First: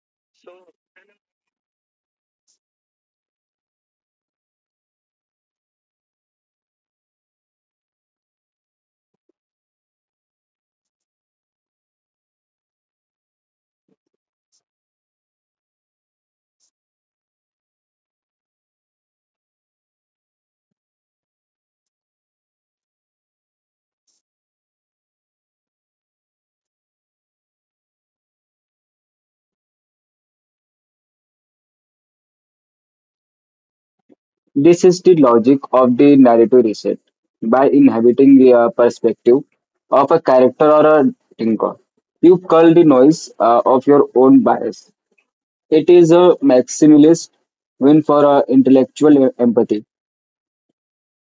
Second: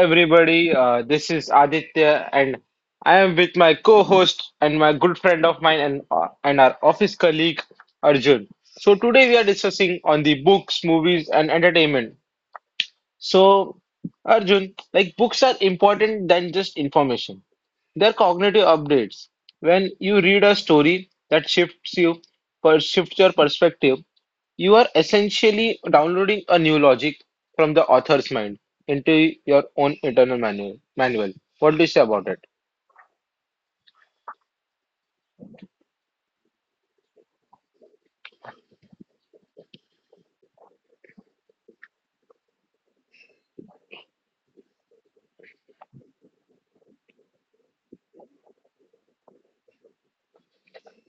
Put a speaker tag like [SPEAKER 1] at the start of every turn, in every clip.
[SPEAKER 1] everybody. This is Aditya, and I am with my co-host and my good friend of mine and our office colleague Arjun. So today we are discussing on the books, movies, and entertainment. So, Arjun, like books are important than just information. They're cognitive updates. When you read a story that shifts you, per shifts your perspective, you are essentially downloading a new logic from the author's mind into your own internal manual. Manual. What do you say about it?
[SPEAKER 2] This is the logic of the narrative reset by inhabiting the perspective of a character or a thinker. You cull the noise of your own bias. It is a maximalist win for intellectual empathy.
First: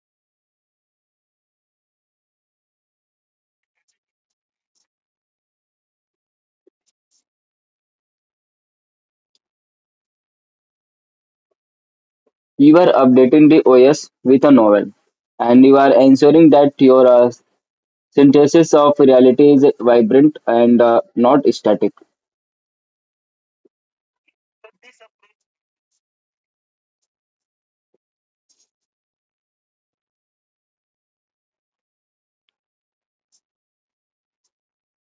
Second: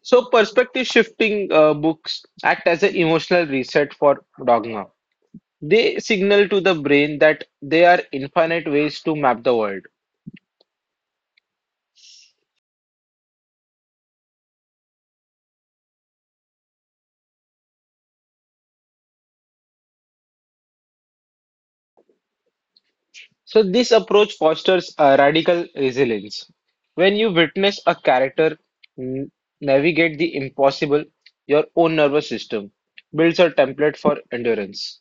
[SPEAKER 1] So, perspective shifting books act as an emotional reset for Dogma. They signal to the brain that there are infinite ways to map the world.
[SPEAKER 2] You are updating the OS with a novel, and you are ensuring that your synthesis of reality is vibrant and not static.
[SPEAKER 1] So, this approach fosters a radical resilience. When you witness a character n- navigate the impossible, your own nervous system builds a template for endurance.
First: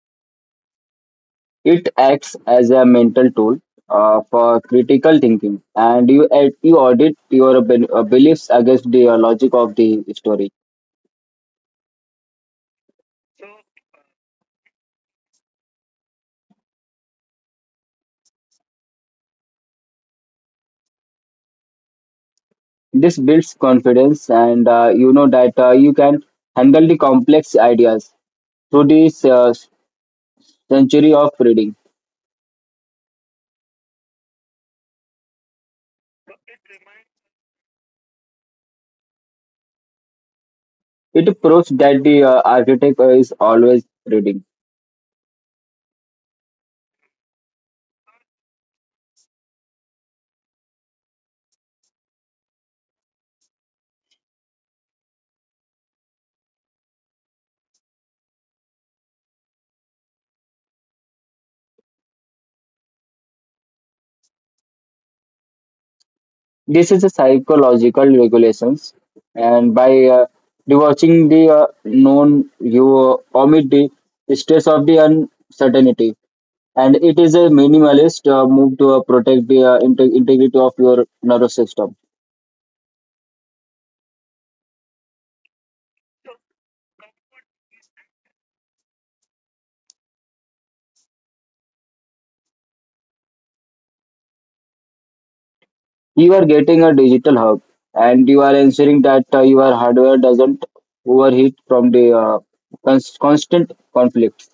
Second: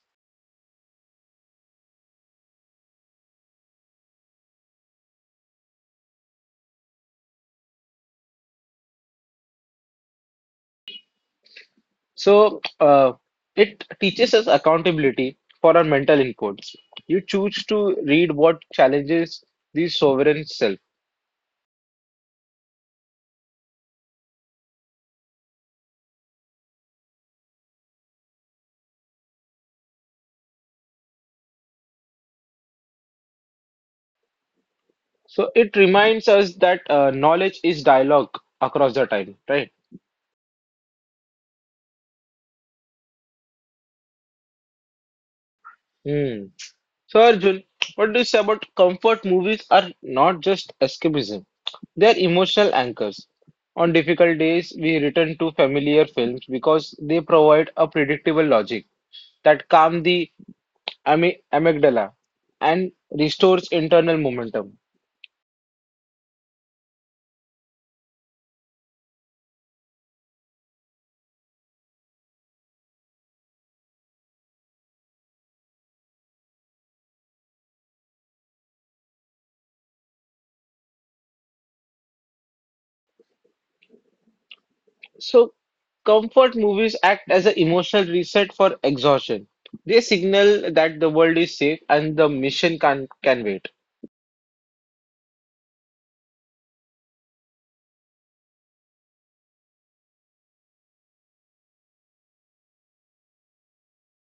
[SPEAKER 2] It acts as a mental tool for critical thinking, and you audit your beliefs against the logic of the story.
[SPEAKER 1] So, it teaches us accountability for our mental inputs. You choose to read what challenges the sovereign self.
[SPEAKER 2] This builds confidence, and you know that you can handle the complex ideas through this century of reading.
[SPEAKER 1] So, it reminds us that knowledge is dialogue across the time, right?
[SPEAKER 2] It proves that the architect is always reading.
[SPEAKER 1] Hmm. So Arjun, what do you say about comfort movies are not just escapism, they are emotional anchors. On difficult days, we return to familiar films because they provide a predictable logic that calms the amygdala and restores internal momentum.
[SPEAKER 2] This is a psychological regulations, and by divorcing the known, you omit the stress of the uncertainty, and it is a minimalist move to protect the integrity of your nervous system.
[SPEAKER 1] So, comfort movies act as an emotional reset for exhaustion. They signal that the world is safe and the mission can wait.
[SPEAKER 2] You are getting a digital hub, and you are ensuring that your hardware doesn't overheat from the constant conflict.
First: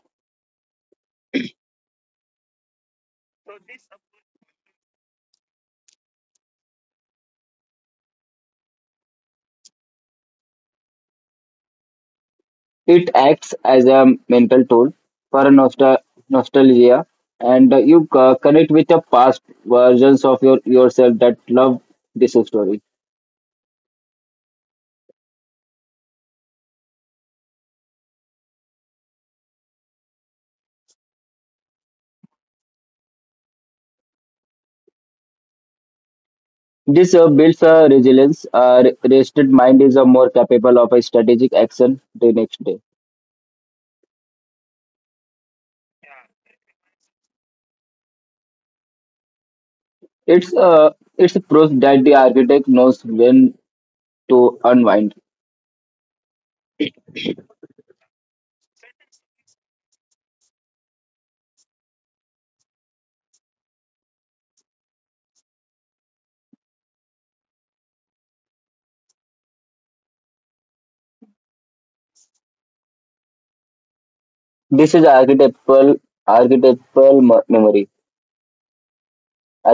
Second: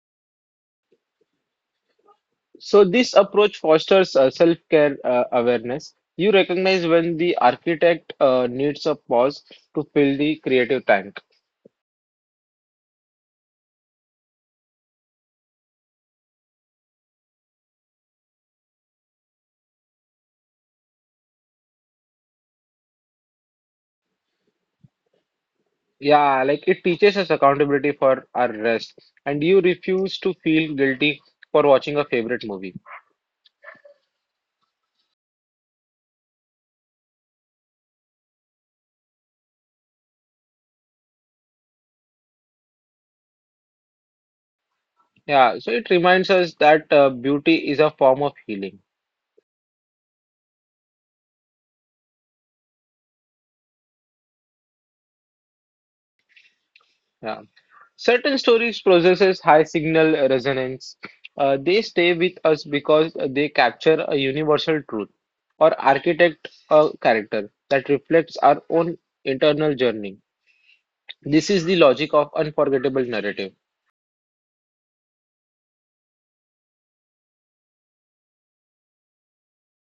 [SPEAKER 1] So this approach fosters self-care awareness. You recognize when the architect needs a pause to fill the creative tank.
[SPEAKER 2] It acts as a mental tool for nostalgia, and you connect with the past versions of your yourself that love this story.
[SPEAKER 1] Yeah, like it teaches us accountability for our rest, and you refuse to feel guilty for watching a favorite movie.
[SPEAKER 2] This builds a resilience. A rested mind is more capable of a strategic action the next day.
[SPEAKER 1] Yeah, so it reminds us that beauty is a form of healing.
[SPEAKER 2] It's uh, it's a proof that the architect knows when to unwind.
[SPEAKER 1] Yeah. Certain stories possesses high signal resonance. They stay with us because they capture a universal truth or architect a character that reflects our own internal journey. This is the logic of unforgettable narrative.
[SPEAKER 2] This is archetypal memory,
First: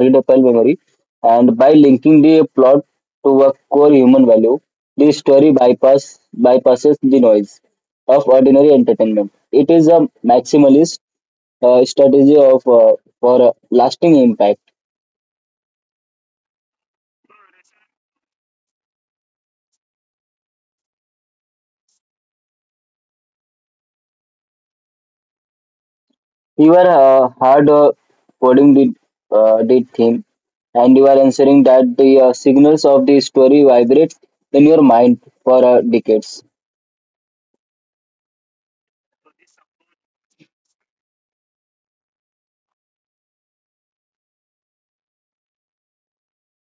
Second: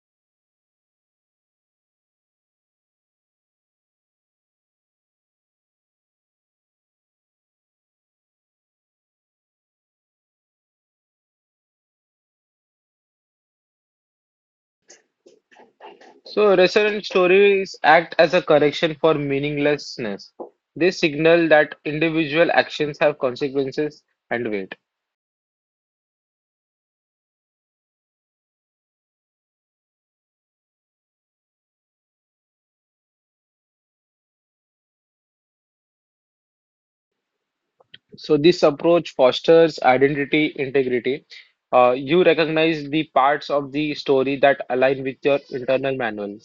[SPEAKER 2] readable memory, and by linking the plot to a core human value, the story bypass, bypasses the noise of ordinary entertainment. It is a maximalist strategy of for lasting impact.
[SPEAKER 1] So, resonant stories act as a correction for meaninglessness. They signal that individual actions have consequences and weight.
[SPEAKER 2] You are hard coding the theme, and you are ensuring that the signals of the story vibrate in your mind for decades.
[SPEAKER 1] So this approach fosters identity integrity. You recognize the parts of the story that align with your internal manual.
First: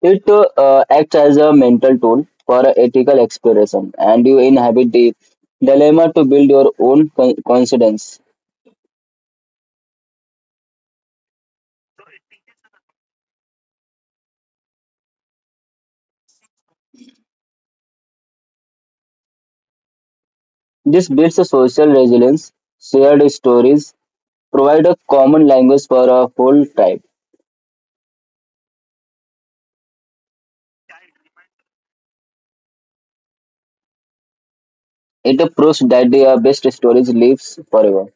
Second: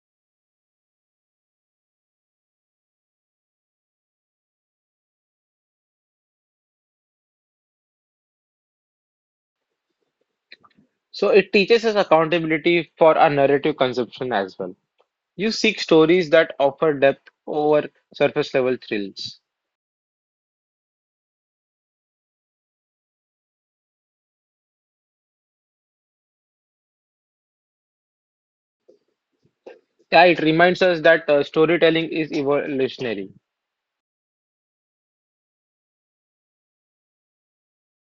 [SPEAKER 2] It acts as a mental tool for ethical exploration, and you inhabit the dilemma to build your own coincidence.
[SPEAKER 1] So it teaches us accountability for our narrative consumption as well. You seek stories that offer depth over surface level thrills.
[SPEAKER 2] This builds a social resilience; shared stories provide a common language for a whole tribe.
[SPEAKER 1] Yeah, it reminds us that storytelling is evolutionary.
[SPEAKER 2] It proves that the best stories lives forever.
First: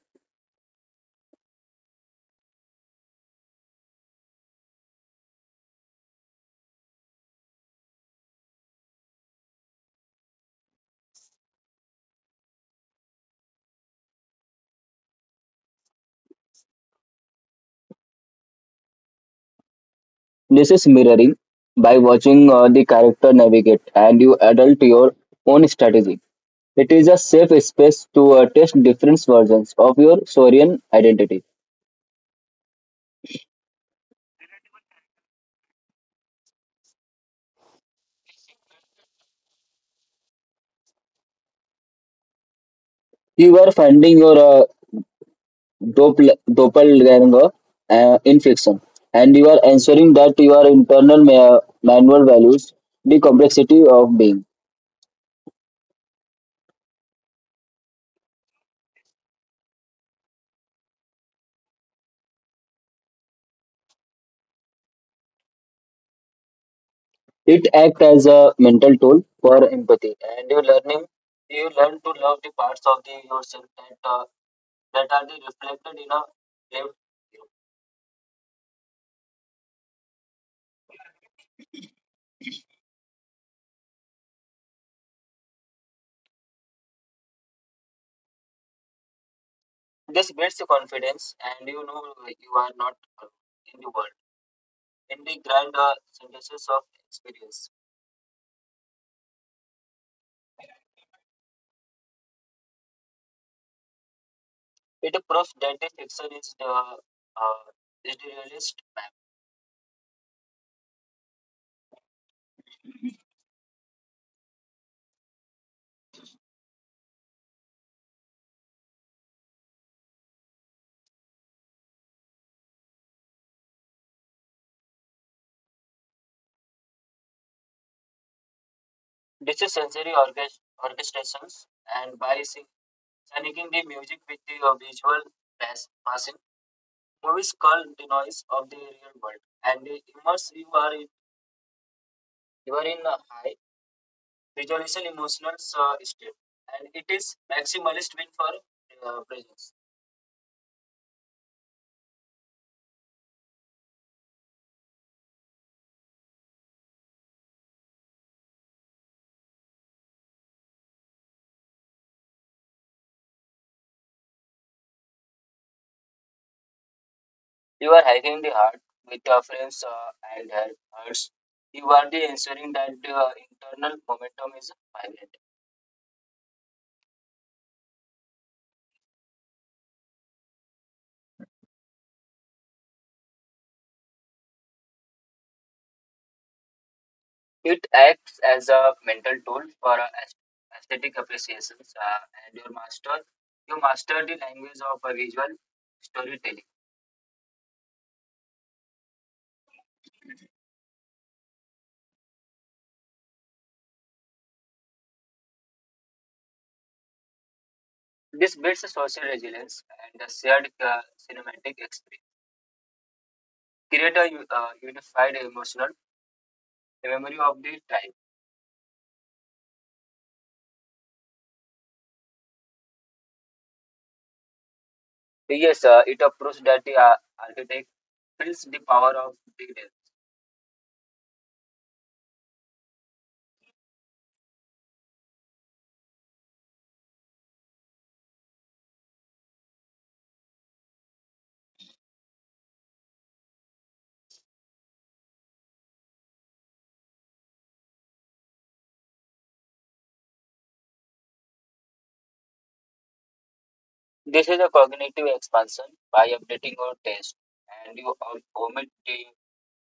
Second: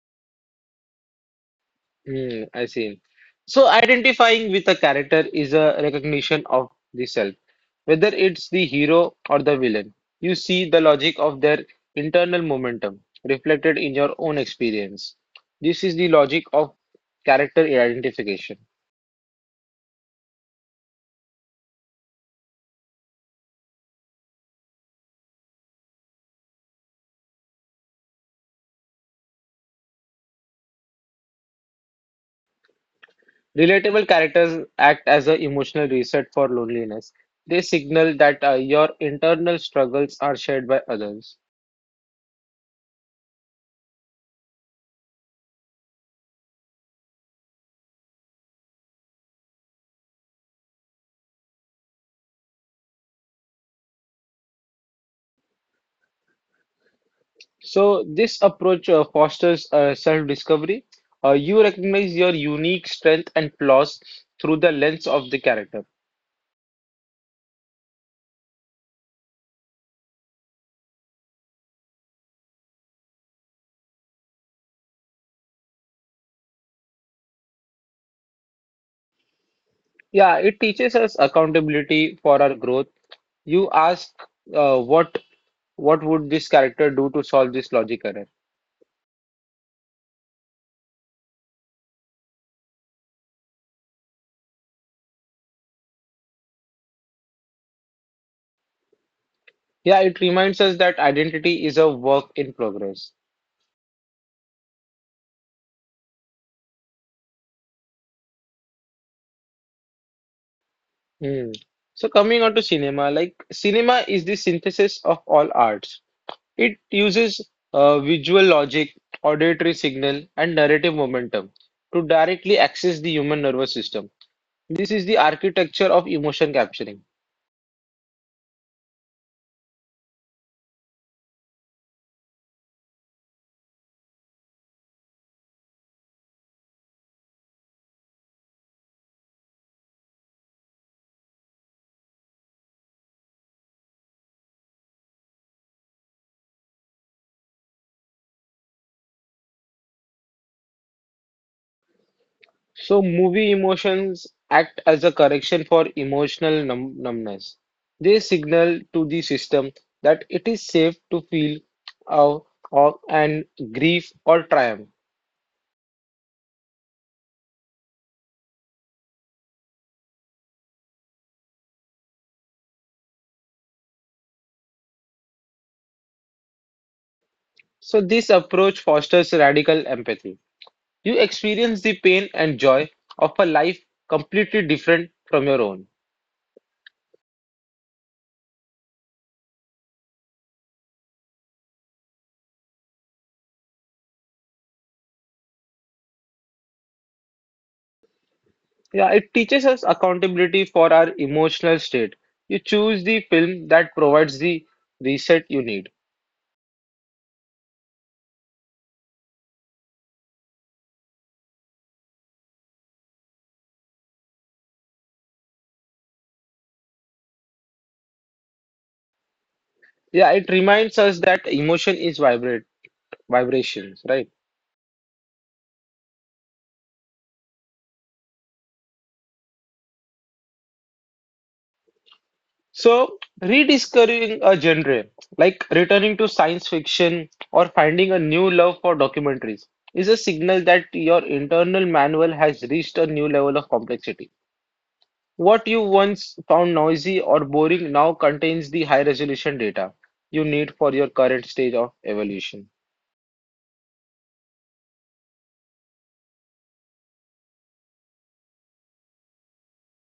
[SPEAKER 1] Hmm. I see. So identifying with a character is a recognition of the self, whether it's the hero or the villain. You see the logic of their internal momentum reflected in your own experience. This is the logic of character identification.
[SPEAKER 2] This is mirroring by watching the character navigate, and you adult your own strategy. It is a safe space to test different versions of your Saurian identity.
[SPEAKER 1] Relatable characters act as an emotional reset for loneliness. They signal that your internal struggles are shared by others.
[SPEAKER 2] You are finding your doppelganger in fiction, and you are ensuring that your internal manual values the complexity of being.
[SPEAKER 1] So this approach fosters self-discovery. You recognize your unique strength and flaws through the lens of the character.
[SPEAKER 2] It acts as a mental tool for empathy, and you learn to love the parts of the yourself that that are the reflected in a lived you.
[SPEAKER 1] Yeah, it teaches us accountability for our growth. You ask, uh, what what would this character do to solve this logic error?
[SPEAKER 2] This builds your confidence, and you know you are not alone in the world, in the grand synthesis of experience.
[SPEAKER 1] Yeah, it reminds us that identity is a work in progress.
[SPEAKER 2] It proves that this section is the realist map.
[SPEAKER 1] Hmm. So coming on to cinema, like cinema is the synthesis of all arts. It uses visual logic, auditory signal, and narrative momentum to directly access the human nervous system. This is the architecture of emotion capturing.
[SPEAKER 2] This is sensory orchestrations, and by syncing the music with the visual passing. Movies call the noise of the real world and they immerse you are in a high visualization emotional state, and it is maximalist win for presence.
[SPEAKER 1] So, movie emotions act as a correction for emotional numbness. They signal to the system that it is safe to feel awe, awe and grief or triumph.
[SPEAKER 2] You are hiking the heart with your friends and her hearts. You are the ensuring that the internal momentum is vibrant.
[SPEAKER 1] So, this approach fosters radical empathy. You experience the pain and joy of a life completely different from your own.
[SPEAKER 2] It acts as a mental tool for aesthetic appreciations, and you master the language of visual storytelling.
[SPEAKER 1] Yeah, it teaches us accountability for our emotional state. You choose the film that provides the reset you need.
[SPEAKER 2] This builds a social resilience, and a shared cinematic experience create a unified emotional memory of the tribe.
[SPEAKER 1] Yeah, it reminds us that emotion is vibrate vibrations, right?
[SPEAKER 2] Yes, it approves that the architect feels the power of detail.
[SPEAKER 1] So, rediscovering a genre, like returning to science fiction or finding a new love for documentaries, is a signal that your internal manual has reached a new level of complexity. What you once found noisy or boring now contains the high resolution data you need for your current stage of evolution.
[SPEAKER 2] This is a cognitive expansion by updating your taste, and you omit the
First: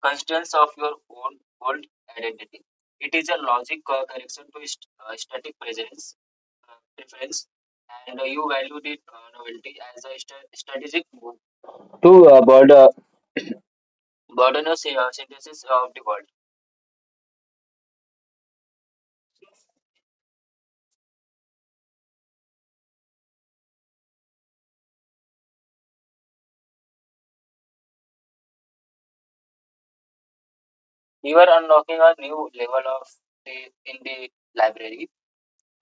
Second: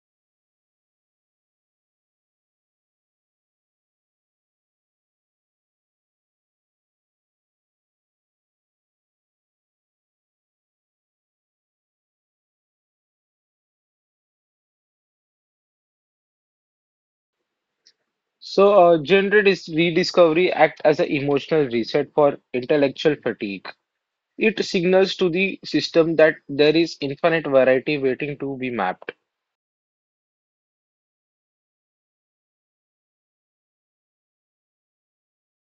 [SPEAKER 2] constraints of your own old identity. It is a logic correction to static presence preference, and you value the novelty as a strategic move to burden of synthesis of the world.
[SPEAKER 1] So, rediscovery acts as an emotional reset for intellectual fatigue. It signals to the system that there is infinite variety waiting to be mapped.
[SPEAKER 2] You are unlocking a new level of the in the library,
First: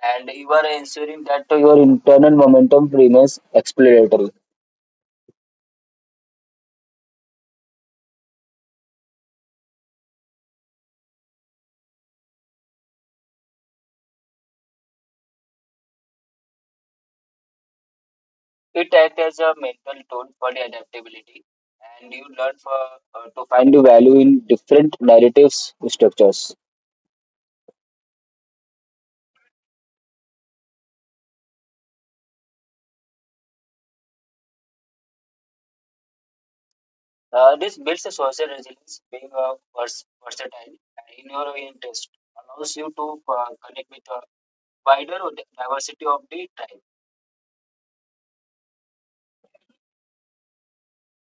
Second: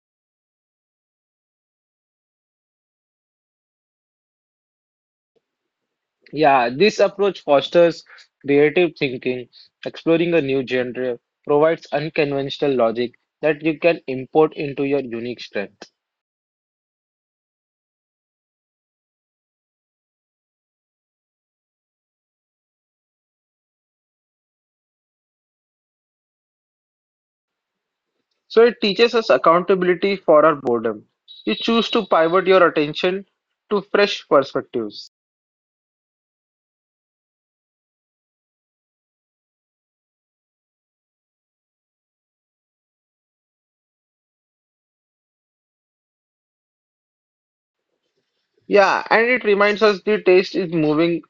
[SPEAKER 2] and you are ensuring that your internal momentum remains exploratory.
[SPEAKER 1] Yeah, this approach fosters creative thinking, exploring a new genre, provides unconventional logic that you can import into your unique strength.
[SPEAKER 2] It acts as a mental tool for the adaptability, and you learn for to find the value in different narratives structures.
[SPEAKER 1] So it teaches us accountability for our boredom. You choose to pivot your attention to fresh perspectives.
[SPEAKER 2] This builds a social resilience; being versatile and in your interest allows you to connect with a wider diversity of the tribe.
[SPEAKER 1] Yeah, and it reminds us the taste is moving,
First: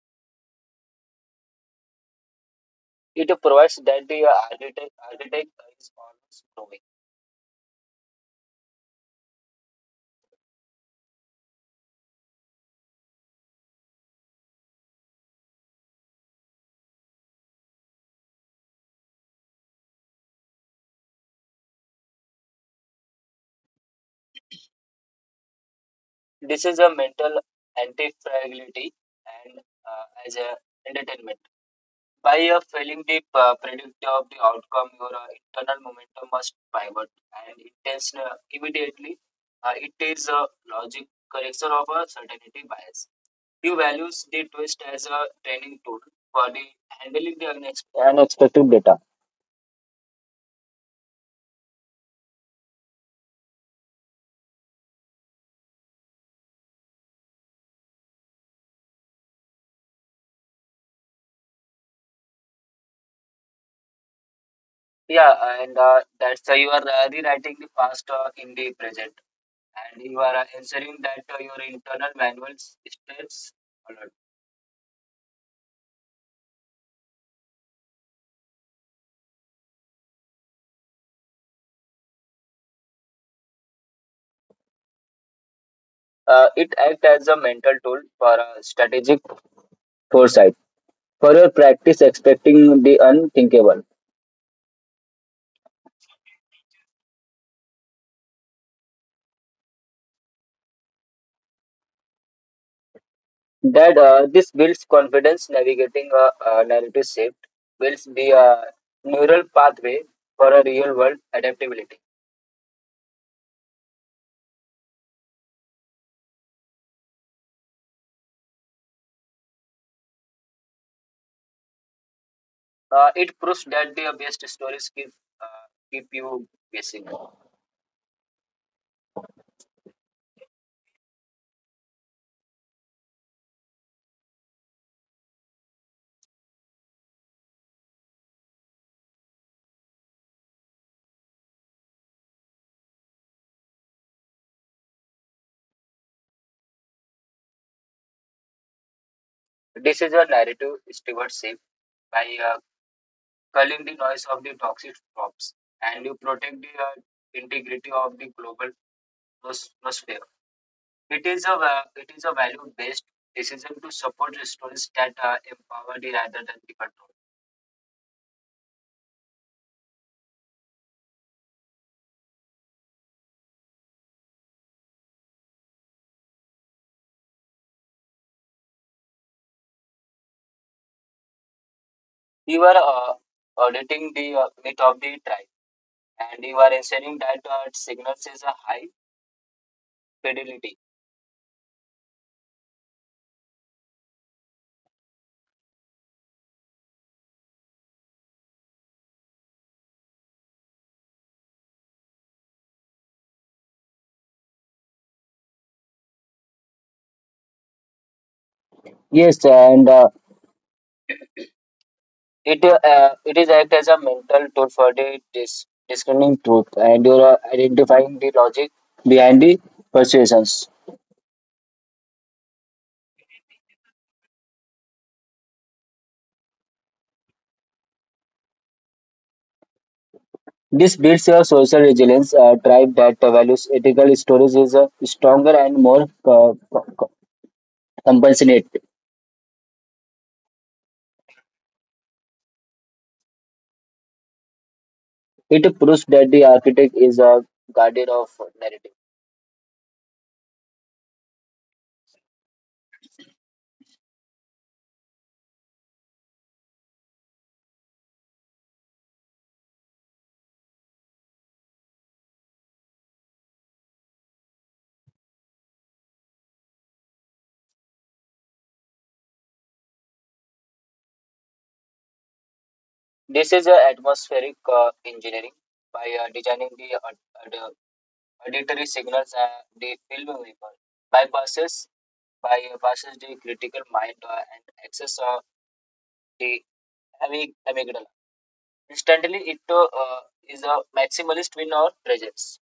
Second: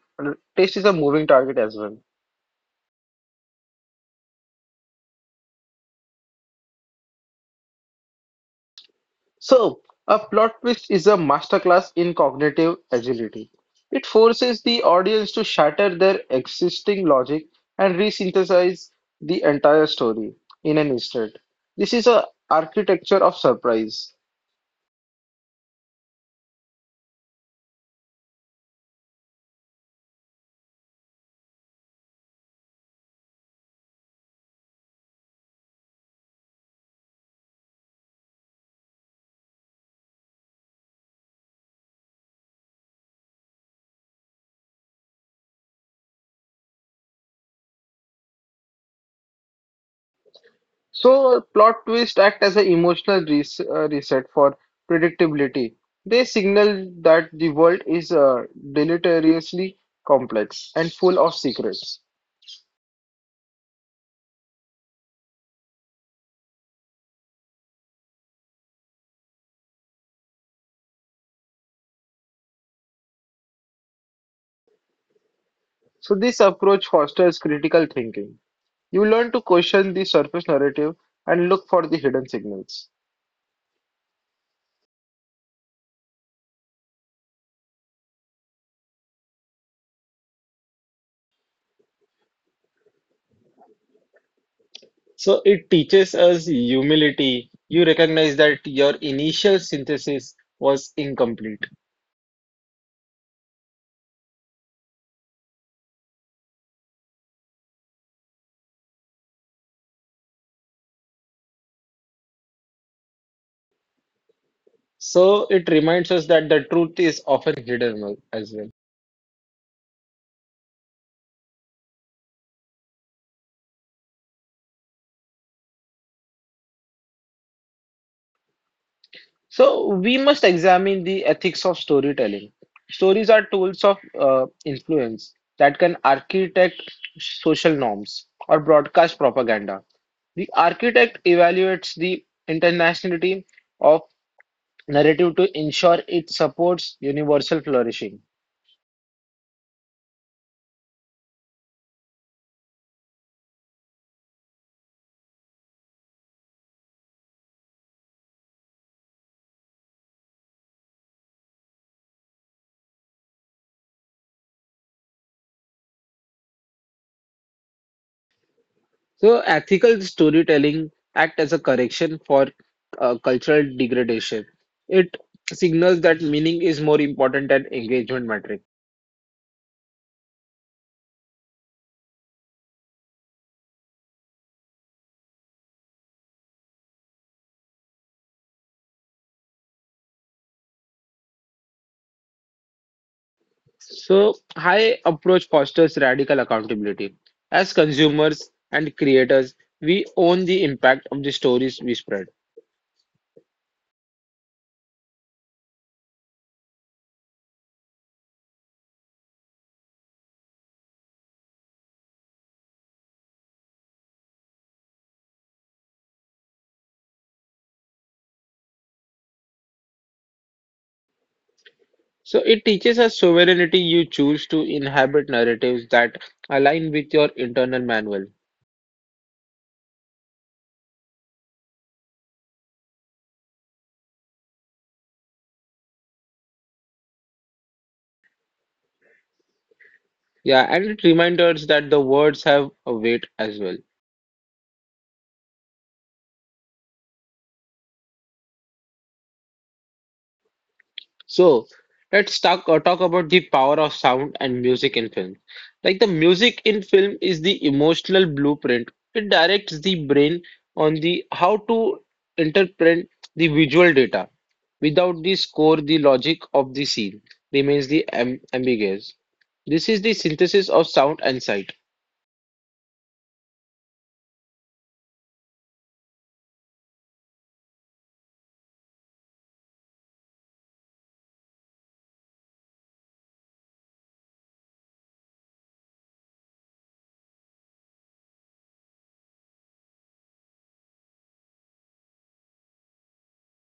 [SPEAKER 1] taste is a moving target as well.
[SPEAKER 2] It provides that the architect is always growing.
[SPEAKER 1] So, a plot twist is a masterclass in cognitive agility. It forces the audience to shatter their existing logic and resynthesize the entire story in an instant. This is a architecture of surprise.
[SPEAKER 2] This is a mental anti-fragility and as a entertainment. By failing the predictor of the outcome, your internal momentum must pivot and intense immediately. It is a logic correction of a certainty bias. You values the twist as a training tool for the handling the unexpected data.
[SPEAKER 1] So plot twists act as an emotional reset for predictability. They signal that the world is deleteriously complex and full of secrets.
[SPEAKER 2] Yeah, and that's why you are rewriting the past in the present, and you are ensuring that your internal manual stays alert.
[SPEAKER 1] So this approach fosters critical thinking. You learn to question the surface narrative and look for the hidden signals.
[SPEAKER 2] It acts as a mental tool for strategic foresight for your practice expecting the unthinkable.
[SPEAKER 1] So it teaches us humility. You recognize that your initial synthesis was incomplete.
[SPEAKER 2] That This builds confidence; navigating a narrative shift builds the neural pathway for a real world adaptability.
[SPEAKER 1] So it reminds us that the truth is often hidden as well.
[SPEAKER 2] It proves that the best stories keep keep you guessing.
[SPEAKER 1] So we must examine the ethics of storytelling. Stories are tools of influence that can architect social norms or broadcast propaganda. The architect evaluates the internationality of narrative to ensure it supports universal flourishing.
[SPEAKER 2] This is a narrative stewardship by uh, culling the noise of the toxic drops, and you protect the integrity of the global atmosphere. It is a value based decision to support students that are empowered rather than the control.
[SPEAKER 1] So ethical storytelling act as a correction for cultural degradation. It signals that meaning is more important than engagement metric.
[SPEAKER 2] You are auditing the meat of the tribe, and you are ensuring that it signals is a high fidelity.
[SPEAKER 1] So, high approach fosters radical accountability. As consumers and creators, we own the impact of the stories we spread.
[SPEAKER 2] Yes, and it is act as a mental tool for the discerning truth, and you are identifying the logic behind the persuasions.
[SPEAKER 1] So, it teaches us sovereignty. You choose to inhabit narratives that align with your internal manual.
[SPEAKER 2] This builds your social resilience. A tribe that values ethical stories is stronger and more compassionate.
[SPEAKER 1] Yeah, and it reminds us that the words have a weight as well.
[SPEAKER 2] It proves that the architect is a guardian of narrative.
[SPEAKER 1] So let's talk about the power of sound and music in film. Like the music in film is the emotional blueprint. It directs the brain on the how to interpret the visual data. Without the score, the logic of the scene remains the am ambiguous. This is the synthesis of sound and sight.
[SPEAKER 2] This is a atmospheric engineering by designing the auditory signals, and the film vapor bypasses bypasses the critical mind and access the amygdala instantly. It is a maximalist win or presence.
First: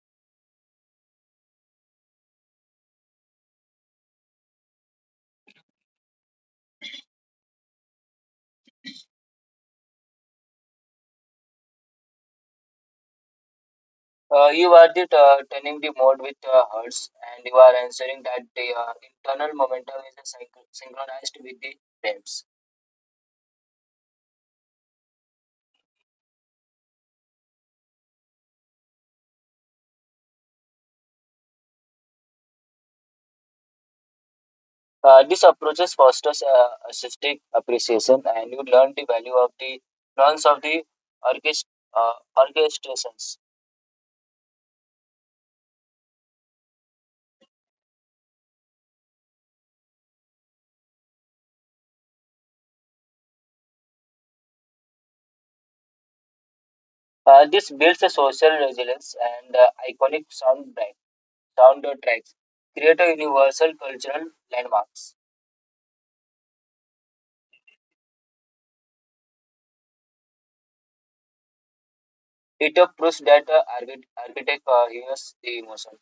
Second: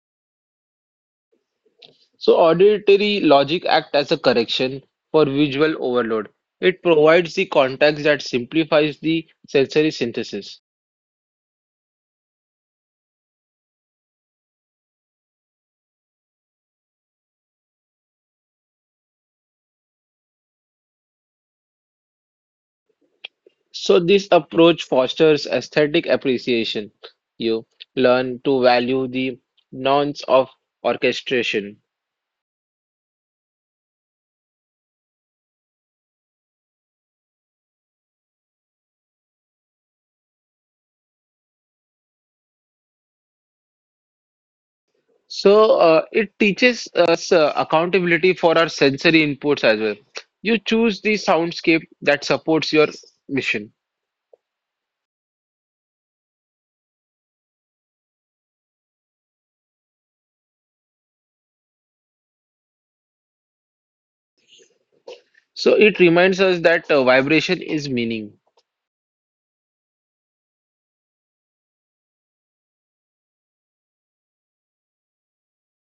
[SPEAKER 1] So auditory logic act as a correction for visual overload. It provides the context that simplifies the sensory synthesis.
[SPEAKER 2] You are the turning the mode with hertz, and you are answering that the internal momentum is synchronized with the frames.
[SPEAKER 1] So this approach fosters aesthetic appreciation. You learn to value the nuance of orchestration.
[SPEAKER 2] This approaches fosters artistic appreciation, and you learn the value of the nuance of the orchest- uh, orchestrations.
[SPEAKER 1] So it teaches us accountability for our sensory inputs as well. You choose the soundscape that supports your mission.
[SPEAKER 2] This builds a social resilience, and iconic sound tracks create a universal cultural landmarks.
[SPEAKER 1] So it reminds us that vibration is meaning.
[SPEAKER 2] It proves that architect hears the emotion.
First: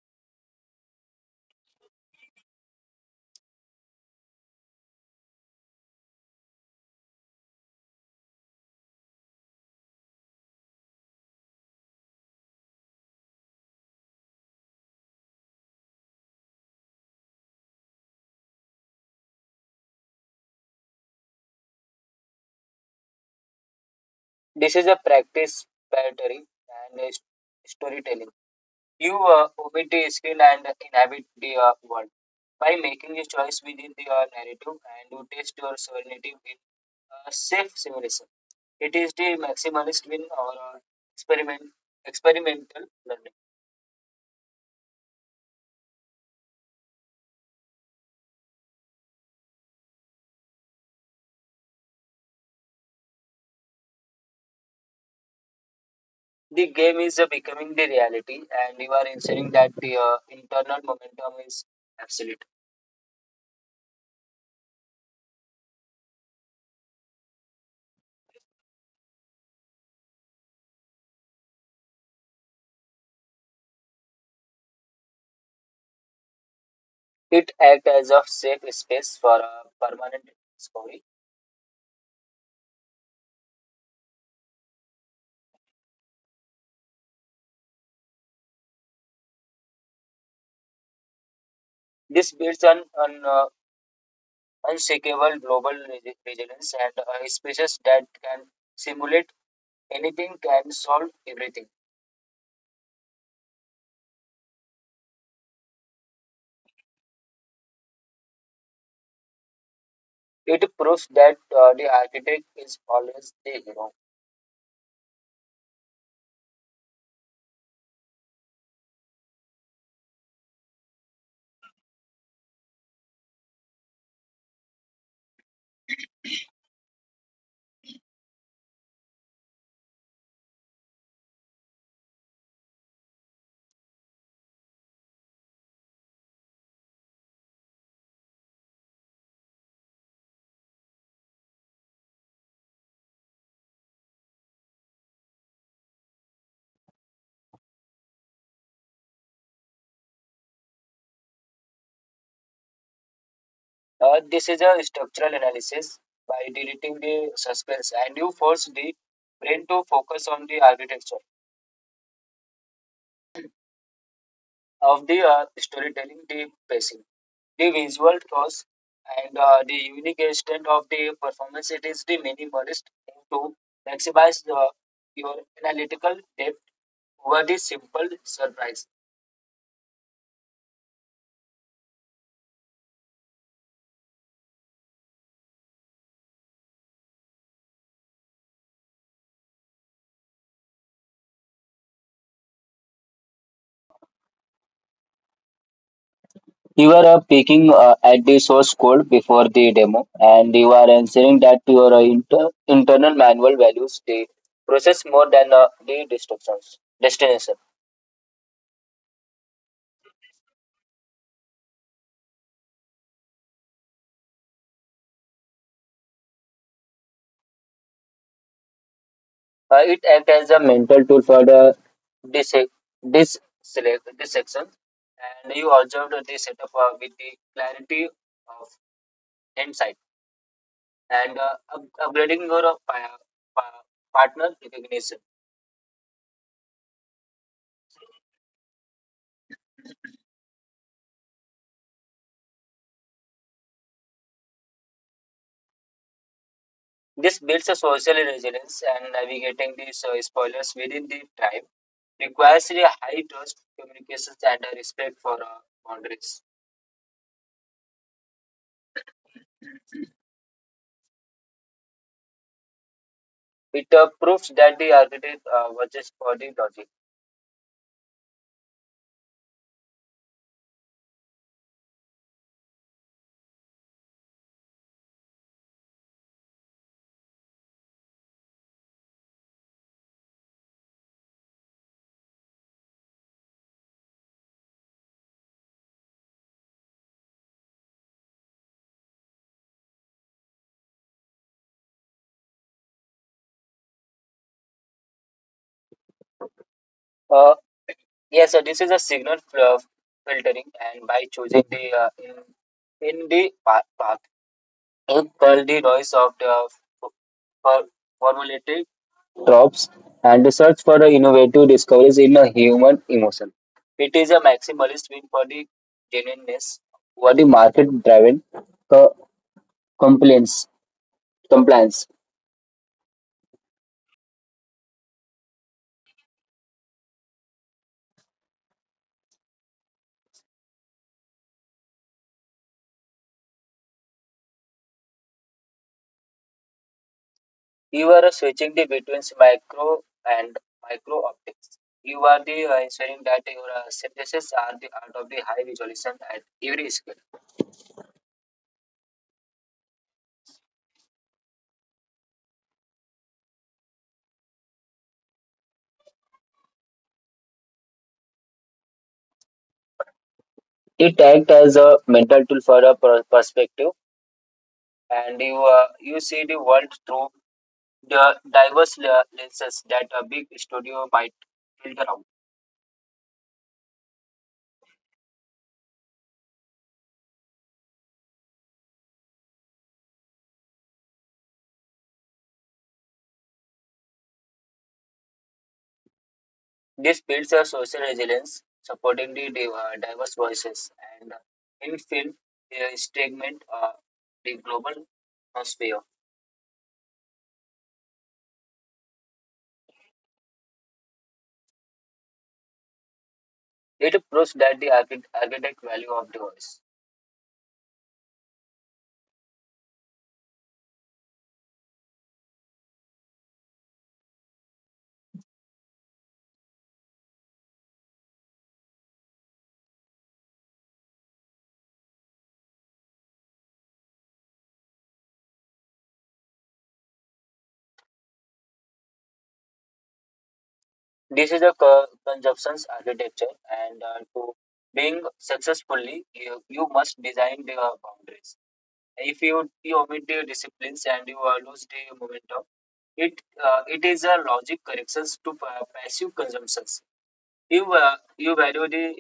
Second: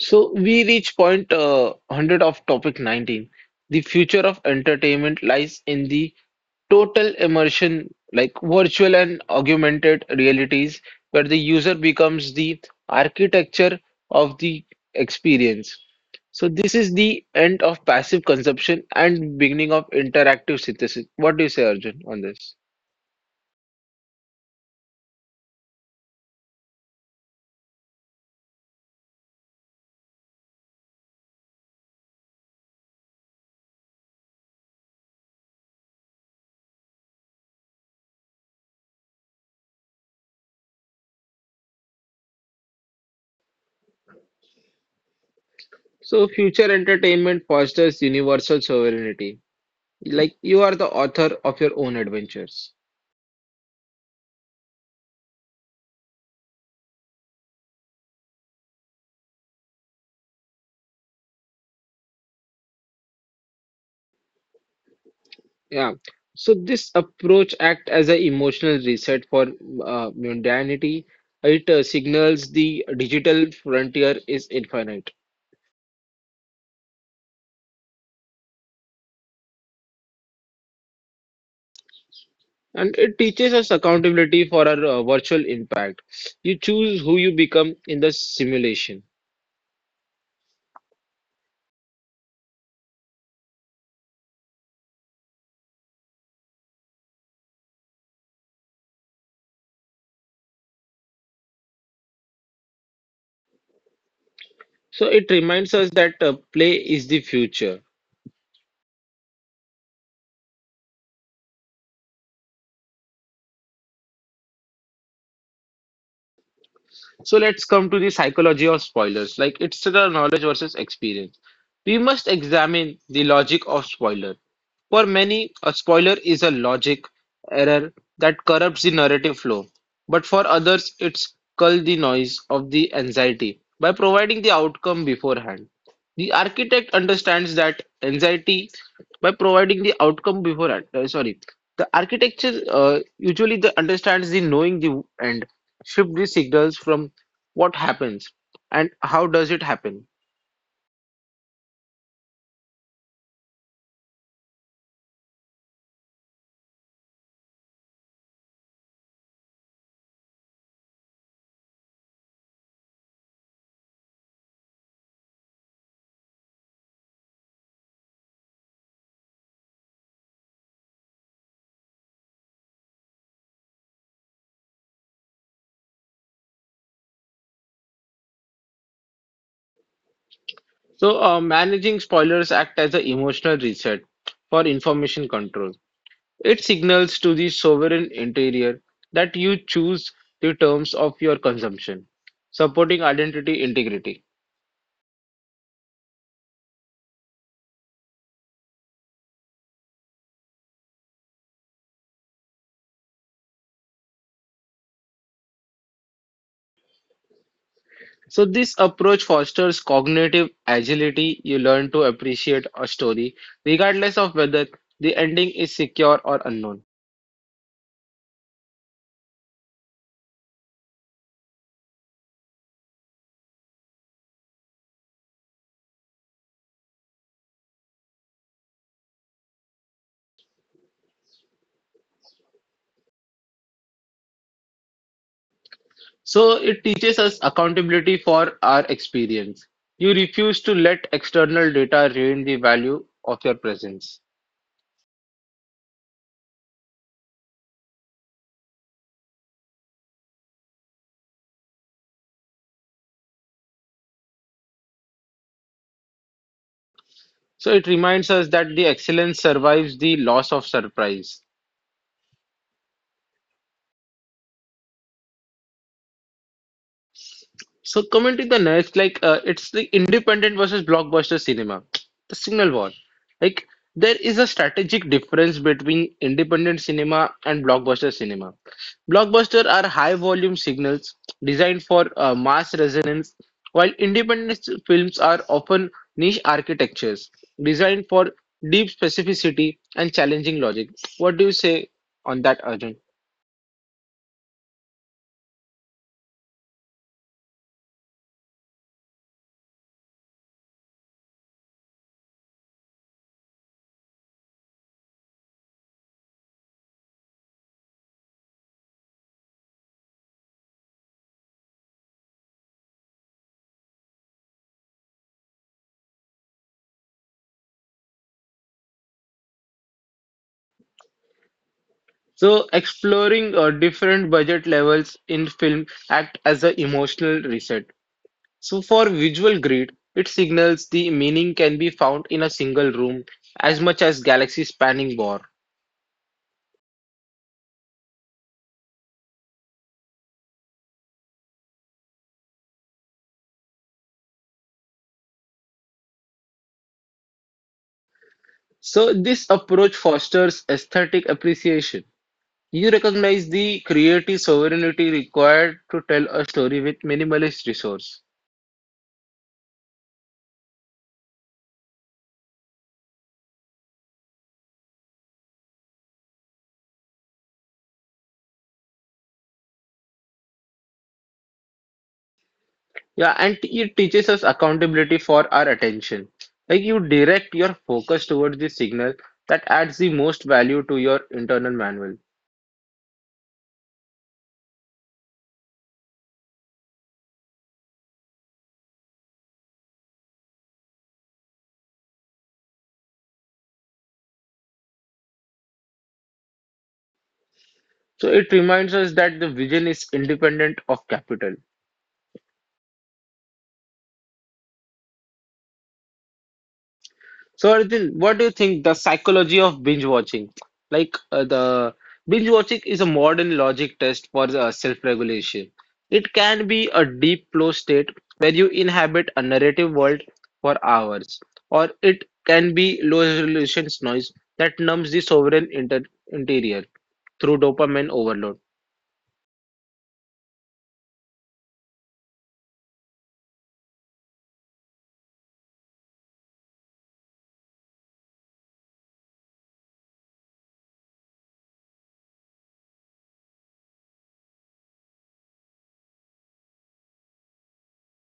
[SPEAKER 1] So we reach point 100 of topic 19. The future of entertainment lies in the total immersion, like virtual and augmented realities, where the user becomes the architecture of the experience. So this is the end of passive consumption and beginning of interactive synthesis. What do you say, Arjun, on this?
[SPEAKER 2] This is a practice pattern and storytelling. You omit a skill and inhabit the world by making a choice within the narrative, and you test your sovereignty in a safe simulation. It is the maximalist win or experiment experimental learning.
[SPEAKER 1] So future entertainment fosters universal sovereignty. Like you are the author of your own adventures.
[SPEAKER 2] The game is becoming the reality, and you are ensuring that the internal momentum is absolute.
[SPEAKER 1] Yeah. So this approach act as an emotional reset for modernity. It signals the digital frontier is infinite,
[SPEAKER 2] It acts as a safe space for permanent discovery.
[SPEAKER 1] and it teaches us accountability for our virtual impact. You choose who you become in the simulation.
[SPEAKER 2] This builds on unshakable global resilience, and a species that can simulate anything can solve everything.
[SPEAKER 1] So it reminds us that play is the future.
[SPEAKER 2] It proves that the architect is always the hero.
[SPEAKER 1] So let's come to the psychology of spoilers. Like it's the knowledge versus experience. We must examine the logic of spoiler. For many, a spoiler is a logic error that corrupts the narrative flow, but for others, it's cull the noise of the anxiety by providing the outcome beforehand. The architect understands that anxiety by providing the outcome beforehand. Sorry, the architecture usually the understands the knowing the end, shift the signals from what happens and how does it happen.
[SPEAKER 2] This is a structural analysis by deleting the suspense, and you force the brain to focus on the architecture of the storytelling, the pacing, the visual cues, and the unique extent of the performance. It is the minimalist thing to maximize the, your analytical depth over the simple surprise.
[SPEAKER 1] So, managing spoilers act as an emotional reset for information control. It signals to the sovereign interior that you choose the terms of your consumption, supporting identity integrity.
[SPEAKER 2] You are peeking at the source code before the demo, and you are ensuring that your internal manual values the process more than the destructions destination.
[SPEAKER 1] So, this approach fosters cognitive agility. You learn to appreciate a story, regardless of whether the ending is secure or unknown.
[SPEAKER 2] It acts as a mental tool for the dis dissection, and you observed the setup with the clarity of insight and upgrading your pa- partner recognition.
[SPEAKER 1] So, it teaches us accountability for our experience. You refuse to let external data ruin the value of your presence.
[SPEAKER 2] This builds a social resilience, and navigating these spoilers within the tribe requires a high trust, communications, and a respect for boundaries.
[SPEAKER 1] So it reminds us that the excellence survives the loss of surprise.
[SPEAKER 2] It proves that the architect was just for the logic.
[SPEAKER 1] So coming to the next, like it's the independent versus blockbuster cinema, the signal war. Like there is a strategic difference between independent cinema and blockbuster cinema. Blockbuster are high volume signals designed for mass resonance, while independent films are often niche architectures designed for deep specificity and challenging logic. What do you say on that, Arjun?
[SPEAKER 2] Uh, yes, this is a signal filtering, and by choosing in the path, you curl the noise of the for- formulaic tropes and the search for the innovative discoveries in a human emotion. It is a maximalist win for the genuineness over the market driven co- compliance. compliance.
[SPEAKER 1] So, exploring different budget levels in film act as an emotional reset. So, for visual greed, it signals the meaning can be found in a single room as much as galaxy-spanning war.
[SPEAKER 2] You are switching the between micro and micro optics. You are the ensuring that your synthesis are the art of the high visualization at every scale.
[SPEAKER 1] So, this approach fosters aesthetic appreciation. You recognize the creative sovereignty required to tell a story with minimalist resource.
[SPEAKER 2] It acts as a mental tool for a perspective, and you see the world through the diverse lenses that a big studio might filter out.
[SPEAKER 1] Yeah, and it teaches us accountability for our attention. Like you direct your focus towards the signal that adds the most value to your internal manual.
[SPEAKER 2] This builds a social resilience, supporting the diverse voices. And in film, the statement the global atmosphere.
[SPEAKER 1] So it reminds us that the vision is independent of capital.
[SPEAKER 2] It proves that the architect value of the voice.
[SPEAKER 1] So, Aditya, what do you think the psychology of binge watching? Like the binge watching is a modern logic test for the self-regulation. It can be a deep flow state where you inhabit a narrative world for hours, or it can be low resolution noise that numbs the sovereign inter interior through dopamine overload.
[SPEAKER 2] This is a consumption's architecture, and to being successfully, you must design the boundaries. If you omit the disciplines and you lose the momentum, it is a logic corrections to passive consumptions. You value the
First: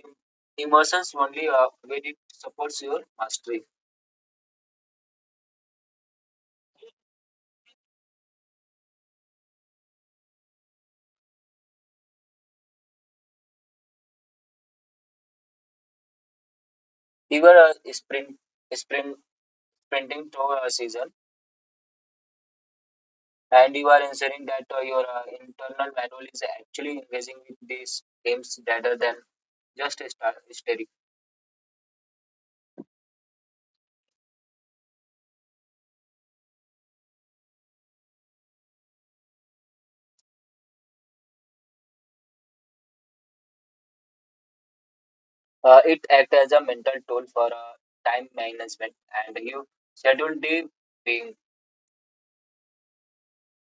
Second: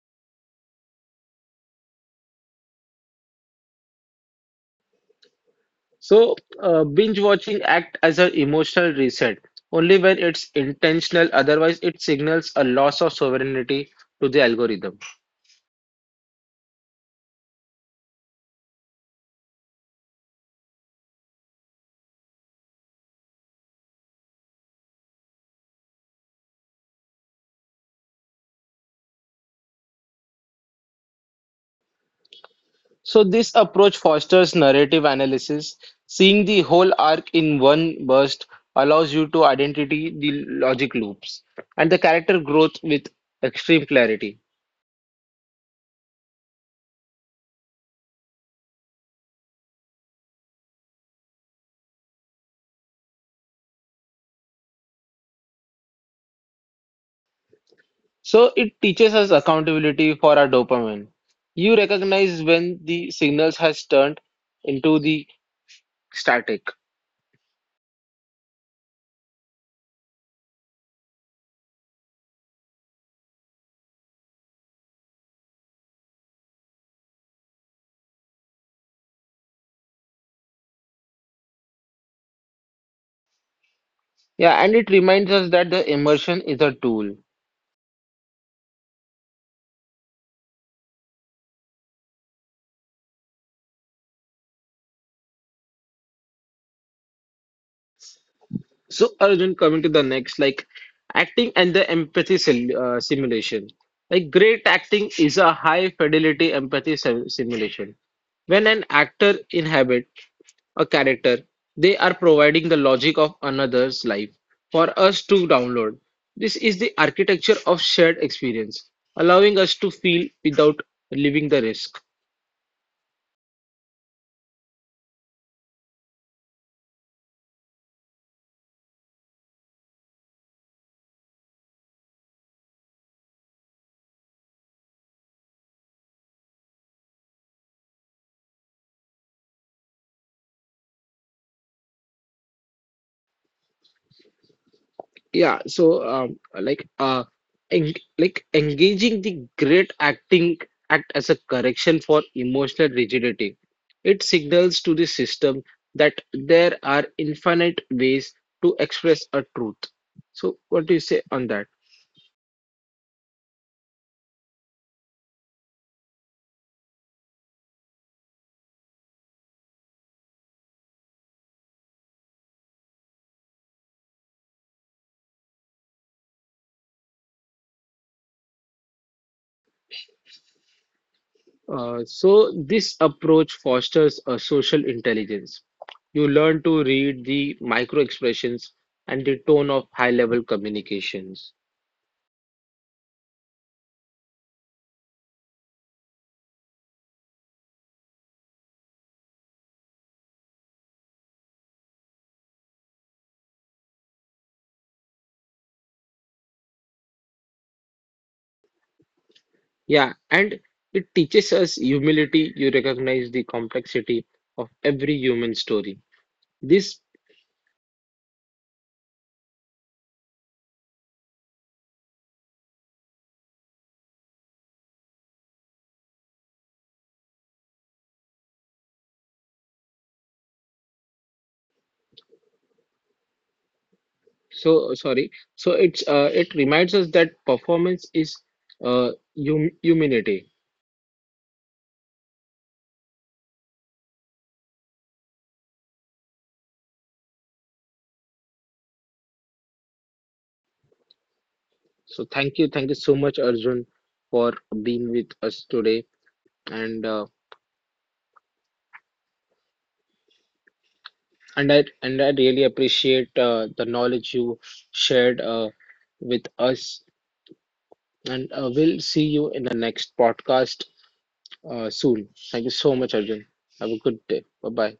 [SPEAKER 2] emotions only when it supports your mastery.
[SPEAKER 1] So, binge watching act as an emotional reset only when it's intentional, otherwise it signals a loss of sovereignty to the algorithm.
[SPEAKER 2] You are sprint sprinting through a season, and you are ensuring that your internal manual is actually engaging with these games rather than just a start.
[SPEAKER 1] So, this approach fosters narrative analysis. Seeing the whole arc in one burst allows you to identity the logic loops and the character growth with extreme clarity.
[SPEAKER 2] It acts as a mental tool for time management, and you schedule the being
[SPEAKER 1] So, it teaches us accountability for our dopamine. You recognize when the signals has turned into the static. Yeah, and it reminds us that the immersion is a tool. So, Arjun, coming to the next, like acting and the empathy simulation. Like great acting is a high fidelity empathy simulation. When an actor inhabit a character, they are providing the logic of another's life for us to download. This is the architecture of shared experience, allowing us to feel without leaving the risk. Yeah, so engaging the great acting act as a correction for emotional rigidity. It signals to the system that there are infinite ways to express a truth. So, what do you say on that? So, this approach fosters a social intelligence. You learn to read the micro expressions and the tone of high-level communications. Yeah, and it teaches us humility. You recognize the complexity of every human story. This, so it's it reminds us that performance is uh, humanity. So thank you so much, Arjun, for being with us today, and uh, and I really appreciate the knowledge you shared with us, and we'll see you in the next podcast soon. Thank you so much, Arjun. Have a good day. Bye bye.